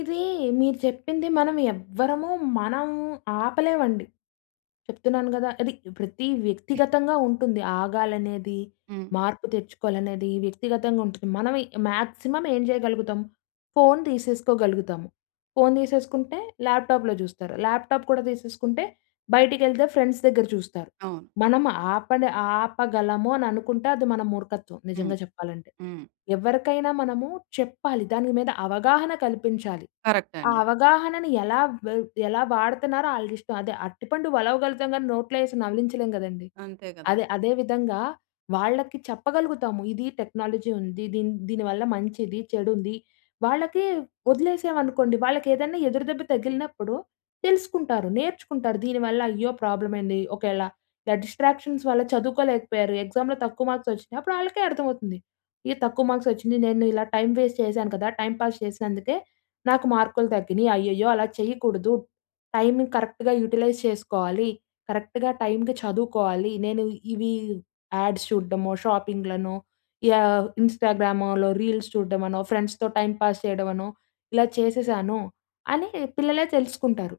ఇది మీరు చెప్పింది మనం ఎవ్వరము మనం ఆపలేమండి. చెప్తున్నాను గదా. అది ప్రతి వ్యక్తిగతంగా ఉంటుంది ఆగాలనేది, హ్మ్. మార్పు తెచ్చుకోవాలనేది వ్యక్తిగతంగా ఉంటుంది. మనం మాక్సిమం ఏం చేయగలుగుతాం ఫోన్ తీసేసుకోగలుగుతాము. ఫోన్ తీసేసుకుంటే, ల్యాప్‌టాప్‌లో చూస్తారు. ల్యాప్‌టాప్‌ కూడా తీసేసుకుంటే, బయటికేళ్తే ఫ్రెండ్స్ దగ్గర చూస్తారు. అవును. మనం ఆప‌నే ఆపగలము అని అనుకుంటే అది మన మూర్ఖత్వం హ్మ్. నిజంగా చెప్పాలంటే. హ్మ్. ఎవరికైనా మనము చెప్పాలి. దాని మీద అవగాహన కల్పించాలి. ఆ కరెక్టండీ. అవగాహనని ఎలా వ ఎలా వాడతున్నారో ఆళిష్టం. అదే అరటిపండు వలవగలుగుతాం కానీ, నోట్లో ఏసి నవిలించలేం గదండీ! అంతే గదా! అదే, అదే విధంగా వాళ్ళకి చెప్పగలుగుతాము ఇది టెక్నాలజీ ఉంది. దీని, దీని వల్ల మంచిది చెడుంది. వాళ్ళకి వదిలేసాం అనుకోండి వాళ్ళకేదైనా ఎదురుదెబ్బ తగిలినప్పుడు తెలుసుకుంటారు. నేర్చుకుంటారు దీనివల్ల అయ్యో! ప్రాబ్లమ్ ఏండి ఒకేళ ఇల డిస్ట్రాక్షన్స్ వల్ల చదువుకోలేకపోయారు, ఎక్సామ్‌లో తక్కువ మార్క్స్ వచ్చినాయి అప్పుడళ్ళకే అర్థమవుతుంది. ఈ తక్కువ మార్క్స్ వచ్చింది, నేను ఇలా టైం వేస్ట్ చేశాను కదా, టైం పాస్ చేసినందుకే నాకు మార్కులు తగ్గినియి. అయ్యయ్యో! అలా చేయకూడదు టైమ్‌ కరెక్ట్‌గా యుటిలైజ్ చేసుకోవాలి. కరెక్ట్‌గా టైమ్‌కి చదువుకోవాలి. నేను ఇవి యాడ్స్ చూడమో ,షాపింగ్‌లనో యాహ్, ఇంస్టాగ్రామలో రీల్స్ చూడడమనో ఫ్రెండ్స్‌తో టైం పాస్ చేయడమనో ఇలా చేసేసాను, అని పిల్లలే తెలుసుకుంటారు.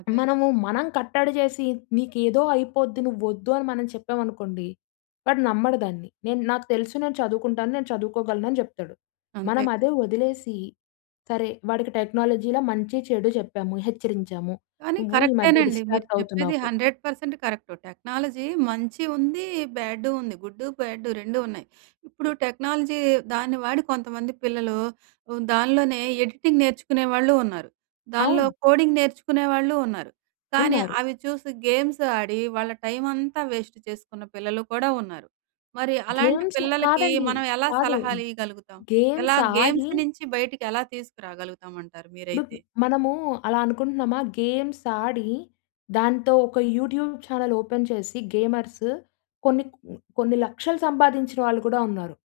అదేలే. మనము మనం కట్టడి చేసి, నీకేదో అయిపోద్ది నువోద్దు అని మనం చెప్పామనుకోండి. వాడు నమ్మడు దాన్ని. నేను నాకు తెలుసు నేను చదువుకుంటాను. నేను చదువుకోగలను. అని జెప్తాడు. మనం అంతే‌గా? అదే వదిలేసి సరే, వాడికి టెక్నాలజీలో మంచి చెడు చెప్పాము హెచ్చరించాము, కానీ నువ్వు ఈ మధ్య కరెక్టేనండి. మీరు డిస్ట్రాక్ట్ చెప్పేది అవుతున్నావు 100% కరెక్టు. టెక్నాలజీ మంచి ఉంది. బ్యాడు ఉంది. గుడ్డు బ్యాడు 2 ఉన్నాయి. ఇప్పుడు టెక్నాలజీ దాన్ని వాడి కొంతమంది పిల్లలు హ్మ్, దానిలోనే ఎడిటింగ్ నేర్చుకునే వాళ్ళు ఉన్నారు. దానిలో అవును. కోడింగ్ నేర్చుకునే వాళ్ళు ఉన్నారు. కానీ, ఉన్నారు. అవి చూసి గేమ్స్ ఆడి, వాళ్ళ టైమ్ అంతా వేస్ట్ చేసుకున్న పిల్లలు కూడా ఉన్నారు. మరి అలాంటి గేమ్స్ పిల్లలకి కాదండి. మనం ఎలా కాదు. సలహాలు ఇయ్యగలుగుతాం? గేమ్స్ ఎలా ఆడి గేమ్స్ నుంచి బయటికి ఎలా తీసుకురాగలుగుతాం అంటారు ఇప్పుడు మీరైతే? మనము అలా అనుకుంటున్నామా గేమ్స్ ఆడి, దాంతో ఒక యూట్యూబ్ ఛానెల్ ఓపెన్ చేసి, గేమర్స్ కొన్ని కొ కొన్ని లక్షలు సంపాదించిన వాళ్ళు కూడా ఉన్నారు.